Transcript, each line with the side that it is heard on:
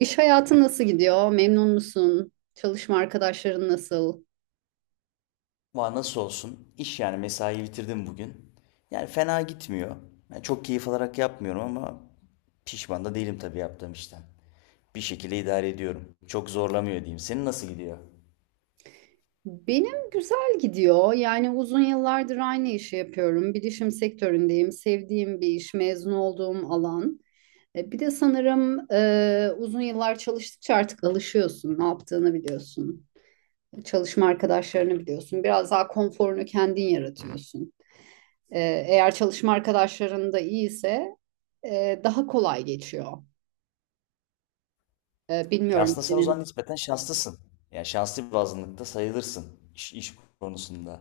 right: İş hayatı nasıl gidiyor? Memnun musun? Çalışma arkadaşların nasıl?
left: Ama nasıl olsun? İş yani mesai bitirdim bugün. Yani fena gitmiyor. Yani çok keyif alarak yapmıyorum ama pişman da değilim tabii yaptığım işten. Bir şekilde idare ediyorum. Çok zorlamıyor diyeyim. Senin nasıl gidiyor?
right: Benim güzel gidiyor. Yani uzun yıllardır aynı işi yapıyorum. Bilişim sektöründeyim. Sevdiğim bir iş, mezun olduğum alan. Bir de sanırım uzun yıllar çalıştıkça artık alışıyorsun. Ne yaptığını biliyorsun. Çalışma arkadaşlarını biliyorsun. Biraz daha konforunu kendin yaratıyorsun. E, eğer çalışma arkadaşların da iyiyse daha kolay geçiyor.
left: Ya
right: Bilmiyorum
left: aslında sen o
right: senin.
left: zaman nispeten şanslısın. Yani şanslı bir azınlıkta sayılırsın iş konusunda.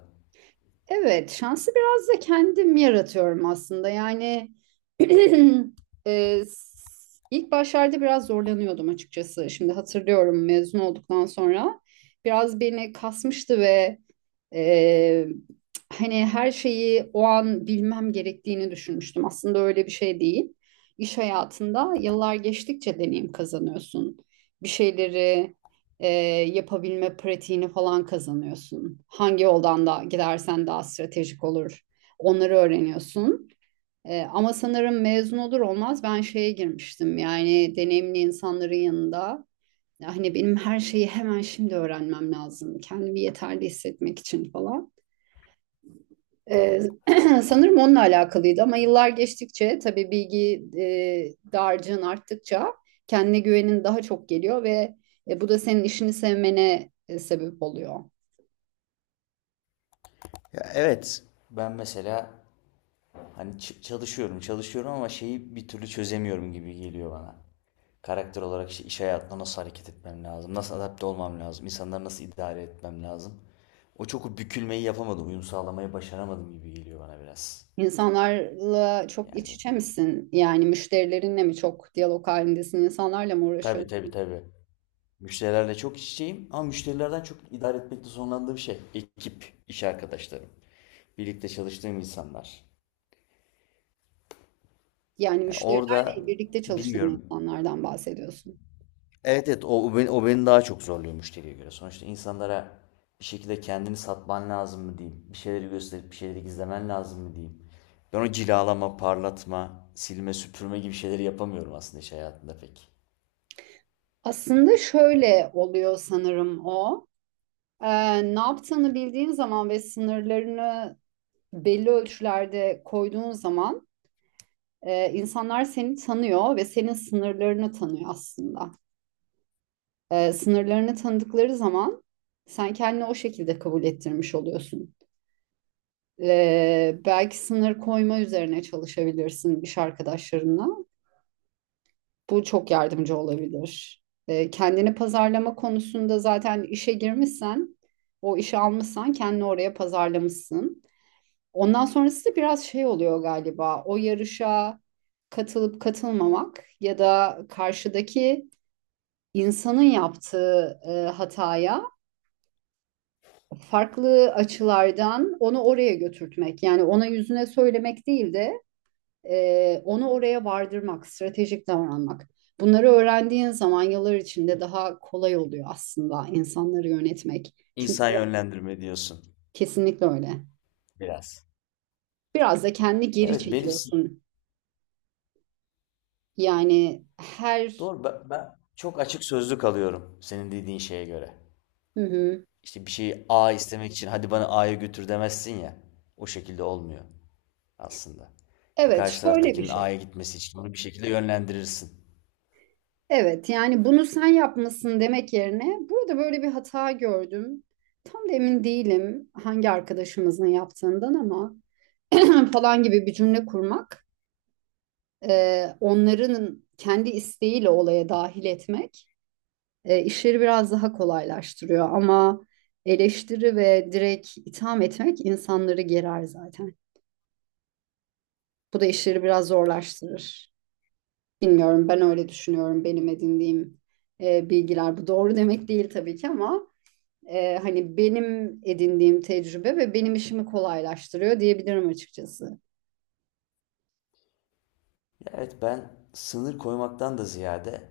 right: Evet, şansı biraz da kendim yaratıyorum aslında. Yani ilk başlarda biraz zorlanıyordum açıkçası. Şimdi hatırlıyorum mezun olduktan sonra biraz beni kasmıştı ve ee, hani her şeyi o an bilmem gerektiğini düşünmüştüm. Aslında öyle bir şey değil. İş hayatında yıllar geçtikçe deneyim kazanıyorsun. Bir şeyleri e, yapabilme pratiğini falan kazanıyorsun. Hangi yoldan da gidersen daha stratejik olur. Onları öğreniyorsun. Ama sanırım mezun olur olmaz ben şeye girmiştim. Yani deneyimli insanların yanında, hani benim her şeyi hemen şimdi öğrenmem lazım. Kendimi yeterli hissetmek için falan. Ee, sanırım onunla alakalıydı ama yıllar geçtikçe tabii bilgi dağarcığın arttıkça kendine güvenin daha çok geliyor ve bu da senin işini sevmene sebep oluyor.
left: Ya evet. Ben mesela hani çalışıyorum, çalışıyorum ama şeyi bir türlü çözemiyorum gibi geliyor bana. Karakter olarak işte iş hayatında nasıl hareket etmem lazım, nasıl adapte olmam lazım, insanları nasıl idare etmem lazım. O çok o bükülmeyi yapamadım, uyum sağlamayı başaramadım gibi geliyor bana biraz.
right: İnsanlarla çok iç
left: Yani
right: içe misin? Yani müşterilerinle mi çok diyalog halindesin? İnsanlarla mı
left: tabii
right: uğraşıyorsun?
left: tabii tabii. Müşterilerle çok iç içeyim ama müşterilerden çok idare etmekte zorlandığım şey ekip, iş arkadaşlarım, birlikte çalıştığım insanlar.
right: Yani
left: Yani orada
right: müşterilerle birlikte çalışan
left: bilmiyorum.
right: insanlardan bahsediyorsun.
left: Evet, evet, o beni daha çok zorluyor müşteriye göre. Sonuçta insanlara bir şekilde kendini satman lazım mı diyeyim. Bir şeyleri gösterip bir şeyleri gizlemen lazım mı diyeyim. Ben o cilalama, parlatma, silme, süpürme gibi şeyleri yapamıyorum aslında iş hayatında pek.
right: Aslında şöyle oluyor sanırım o. Ne yaptığını bildiğin zaman ve sınırlarını belli ölçülerde koyduğun zaman insanlar seni tanıyor ve senin sınırlarını tanıyor aslında. Sınırlarını tanıdıkları zaman sen kendini o şekilde kabul ettirmiş oluyorsun. Belki sınır koyma üzerine çalışabilirsin iş arkadaşlarına. Bu çok yardımcı olabilir. Kendini pazarlama konusunda zaten işe girmişsen, o işi almışsan kendini oraya pazarlamışsın. Ondan sonrası da biraz şey oluyor galiba. O yarışa katılıp katılmamak ya da karşıdaki insanın yaptığı hataya farklı açılardan onu oraya götürtmek. Yani ona yüzüne söylemek değil de onu oraya vardırmak, stratejik davranmak. Bunları öğrendiğin zaman yıllar içinde daha kolay oluyor aslında insanları yönetmek. Çünkü
left: İnsan yönlendirme diyorsun
right: kesinlikle öyle.
left: biraz.
right: Biraz da kendi
left: Ya
right: geri
left: evet, benim
right: çekiyorsun. Yani her...
left: doğru, ben çok açık sözlü kalıyorum senin dediğin şeye göre.
right: Hı hı.
left: İşte bir şeyi A istemek için hadi bana A'ya götür demezsin ya. O şekilde olmuyor aslında. İşte
right: Evet,
left: karşı
right: şöyle bir
left: taraftakinin
right: şey.
left: A'ya gitmesi için onu bir şekilde yönlendirirsin.
right: Evet, yani bunu sen yapmasın demek yerine burada böyle bir hata gördüm. Tam da emin değilim hangi arkadaşımızın yaptığından ama falan gibi bir cümle kurmak onların kendi isteğiyle olaya dahil etmek işleri biraz daha kolaylaştırıyor. Ama eleştiri ve direkt itham etmek insanları gerer zaten. Bu da işleri biraz zorlaştırır. Bilmiyorum, ben öyle düşünüyorum, benim edindiğim bilgiler. Bu doğru demek değil tabii ki ama hani benim edindiğim tecrübe ve benim işimi kolaylaştırıyor diyebilirim açıkçası.
left: Ya evet, ben sınır koymaktan da ziyade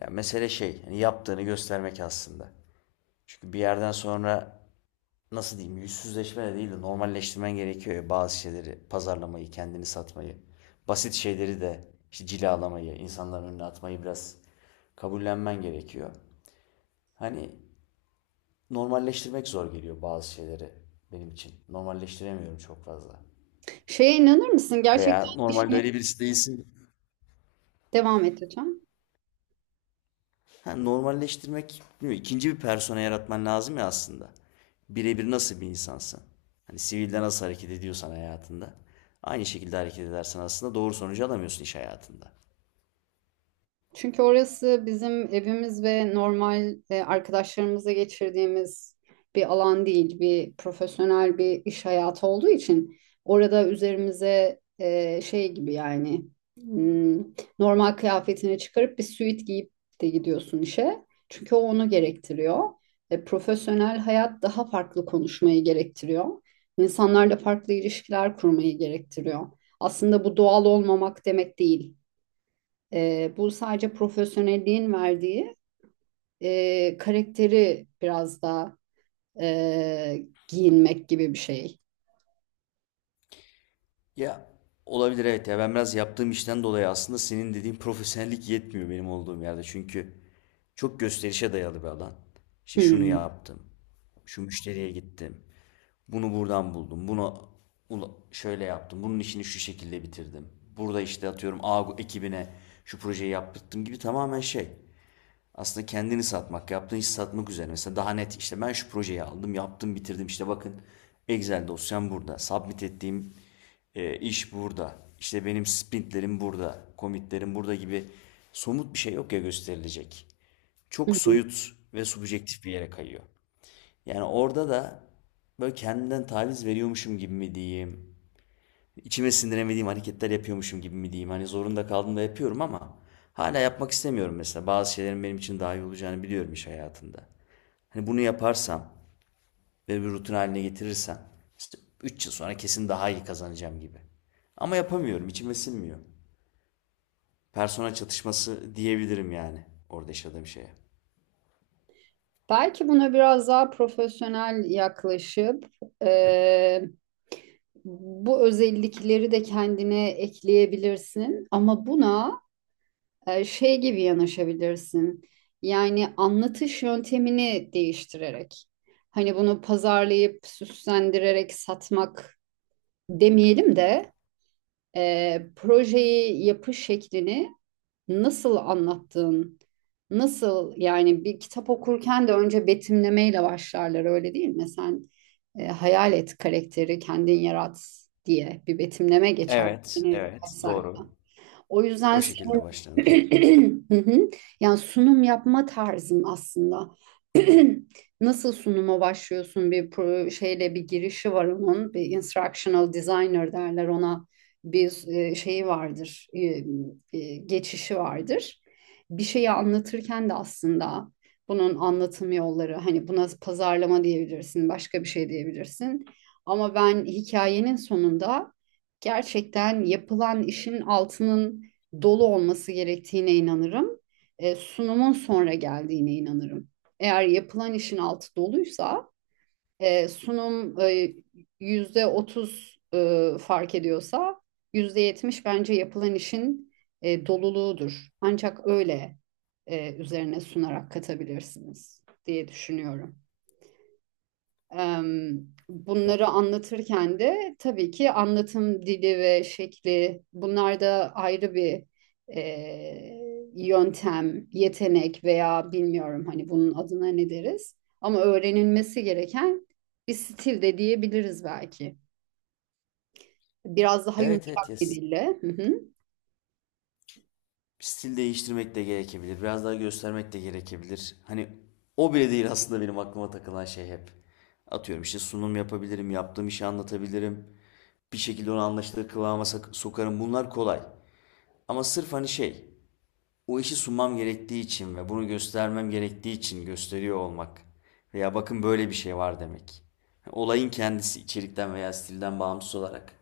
left: ya mesele şey, hani yaptığını göstermek aslında. Çünkü bir yerden sonra nasıl diyeyim, yüzsüzleşme de değil de normalleştirmen gerekiyor ya bazı şeyleri, pazarlamayı, kendini satmayı. Basit şeyleri de işte cilalamayı, insanların önüne atmayı biraz kabullenmen gerekiyor. Hani normalleştirmek zor geliyor bazı şeyleri benim için. Normalleştiremiyorum çok fazla.
right: Şeye inanır mısın? Gerçekten
left: Veya normalde
right: işini,
left: öyle birisi değilsin.
right: devam et lütfen.
left: Ha, normalleştirmek, bilmiyorum, ikinci bir persona yaratman lazım ya aslında. Birebir nasıl bir insansın? Hani sivilde nasıl hareket ediyorsan hayatında. Aynı şekilde hareket edersen aslında doğru sonucu alamıyorsun iş hayatında.
right: Çünkü orası bizim evimiz ve normal arkadaşlarımızla geçirdiğimiz bir alan değil, bir profesyonel bir iş hayatı olduğu için orada üzerimize şey gibi, yani hmm, normal kıyafetini çıkarıp bir süit giyip de gidiyorsun işe. Çünkü o onu gerektiriyor. Profesyonel hayat daha farklı konuşmayı gerektiriyor. İnsanlarla farklı ilişkiler kurmayı gerektiriyor. Aslında bu doğal olmamak demek değil. Bu sadece profesyonelliğin verdiği karakteri biraz daha giyinmek gibi bir şey.
left: Ya olabilir evet, ya ben biraz yaptığım işten dolayı aslında senin dediğin profesyonellik yetmiyor benim olduğum yerde. Çünkü çok gösterişe dayalı bir alan. İşte şunu
right: Hmm.
left: yaptım. Şu müşteriye gittim. Bunu buradan buldum. Bunu şöyle yaptım. Bunun işini şu şekilde bitirdim. Burada işte atıyorum A ekibine şu projeyi yaptırdım gibi tamamen şey. Aslında kendini satmak, yaptığın işi satmak üzerine. Mesela daha net işte ben şu projeyi aldım, yaptım, bitirdim. İşte bakın, Excel dosyam burada. Submit ettiğim iş burada. İşte benim sprintlerim burada, commitlerim burada gibi somut bir şey yok ya gösterilecek.
right: Hı
left: Çok
right: hı.
left: soyut ve subjektif bir yere kayıyor. Yani orada da böyle kendimden taviz veriyormuşum gibi mi diyeyim, içime sindiremediğim hareketler yapıyormuşum gibi mi diyeyim. Hani zorunda kaldım da yapıyorum ama hala yapmak istemiyorum mesela. Bazı şeylerin benim için daha iyi olacağını biliyorum iş hayatında. Hani bunu yaparsam ve bir rutin haline getirirsem işte 3 yıl sonra kesin daha iyi kazanacağım gibi. Ama yapamıyorum, içime sinmiyor. Persona çatışması diyebilirim yani orada yaşadığım şeye.
right: Belki buna biraz daha profesyonel yaklaşıp e, bu özellikleri de kendine ekleyebilirsin. Ama buna şey gibi yanaşabilirsin. Yani anlatış yöntemini değiştirerek. Hani bunu pazarlayıp süslendirerek satmak demeyelim de projeyi yapış şeklini, nasıl anlattığın, nasıl, yani bir kitap okurken de önce betimlemeyle başlarlar, öyle değil mi? Sen hayal et, karakteri kendin yarat diye bir betimleme geçer.
left: Evet,
right: Yani birkaç
left: evet,
right: sayfa.
left: doğru.
right: O
left: O
right: yüzden
left: şekilde başlanır.
right: hı hı. Yani sunum yapma tarzım aslında. Nasıl sunuma başlıyorsun? Şeyle bir girişi var onun. Bir instructional designer derler ona. Bir şeyi vardır. Geçişi vardır. Bir şeyi anlatırken de aslında bunun anlatım yolları, hani buna pazarlama diyebilirsin, başka bir şey diyebilirsin. Ama ben hikayenin sonunda gerçekten yapılan işin altının dolu olması gerektiğine inanırım. Sunumun sonra geldiğine inanırım. Eğer yapılan işin altı doluysa, sunum %30 fark ediyorsa, %70 bence yapılan işin doluluğudur. Ancak öyle üzerine sunarak katabilirsiniz diye düşünüyorum.
left: Ya.
right: Bunları anlatırken de tabii ki anlatım dili ve şekli, bunlar da ayrı bir yöntem, yetenek veya bilmiyorum hani bunun adına ne deriz. Ama öğrenilmesi gereken bir stil de diyebiliriz belki. Biraz daha
left: Evet, evet, ya
right: yumuşak bir dille. Hı hı.
left: stil değiştirmek de gerekebilir. Biraz daha göstermek de gerekebilir. Hani o bile değil aslında benim aklıma takılan şey hep. Atıyorum işte sunum yapabilirim, yaptığım işi anlatabilirim. Bir şekilde onu anlaşılır kıvama sokarım. Bunlar kolay. Ama sırf hani şey, o işi sunmam gerektiği için ve bunu göstermem gerektiği için gösteriyor olmak. Veya bakın böyle bir şey var demek. Olayın kendisi içerikten veya stilden bağımsız olarak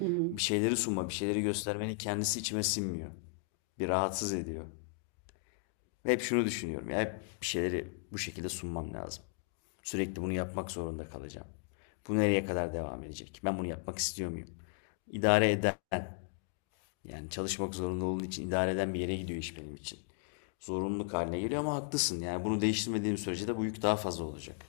right: Hı hı.
left: bir şeyleri sunma, bir şeyleri göstermenin kendisi içime sinmiyor. Bir rahatsız ediyor. Ve hep şunu düşünüyorum. Ya hep bir şeyleri bu şekilde sunmam lazım. Sürekli bunu yapmak zorunda kalacağım. Bu nereye kadar devam edecek? Ben bunu yapmak istiyor muyum? İdare eder. Yani çalışmak zorunda olduğu için idare eden bir yere gidiyor iş benim için. Zorunluluk haline geliyor ama haklısın. Yani bunu değiştirmediğim sürece de bu yük daha fazla olacak.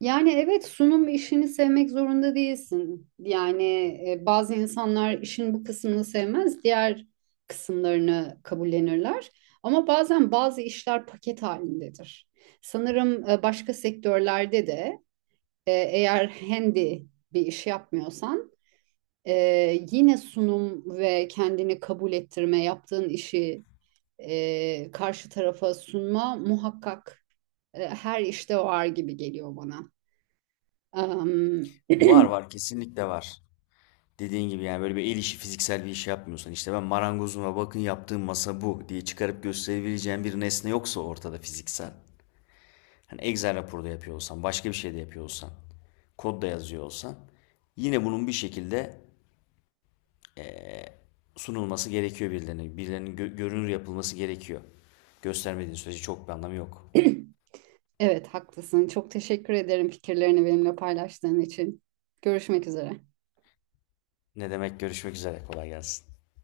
right: Yani evet, sunum işini sevmek zorunda değilsin. Yani bazı insanlar işin bu kısmını sevmez, diğer kısımlarını kabullenirler. Ama bazen bazı işler paket halindedir. Sanırım başka sektörlerde de eğer handy bir iş yapmıyorsan e, yine sunum ve kendini kabul ettirme, yaptığın işi karşı tarafa sunma muhakkak her işte var gibi geliyor bana.
left: Var, var, kesinlikle var. Dediğin gibi yani böyle bir el işi, fiziksel bir iş yapmıyorsan, işte ben marangozuma bakın yaptığım masa bu diye çıkarıp gösterebileceğin bir nesne yoksa ortada fiziksel. Hani Excel raporu da yapıyor olsan, başka bir şey de yapıyor olsan, kod da yazıyor olsan yine bunun bir şekilde sunulması gerekiyor birilerine. Birilerinin görünür yapılması gerekiyor. Göstermediğin sürece çok bir anlamı yok.
right: Evet, haklısın. Çok teşekkür ederim fikirlerini benimle paylaştığın için. Görüşmek üzere.
left: Ne demek, görüşmek üzere, kolay gelsin.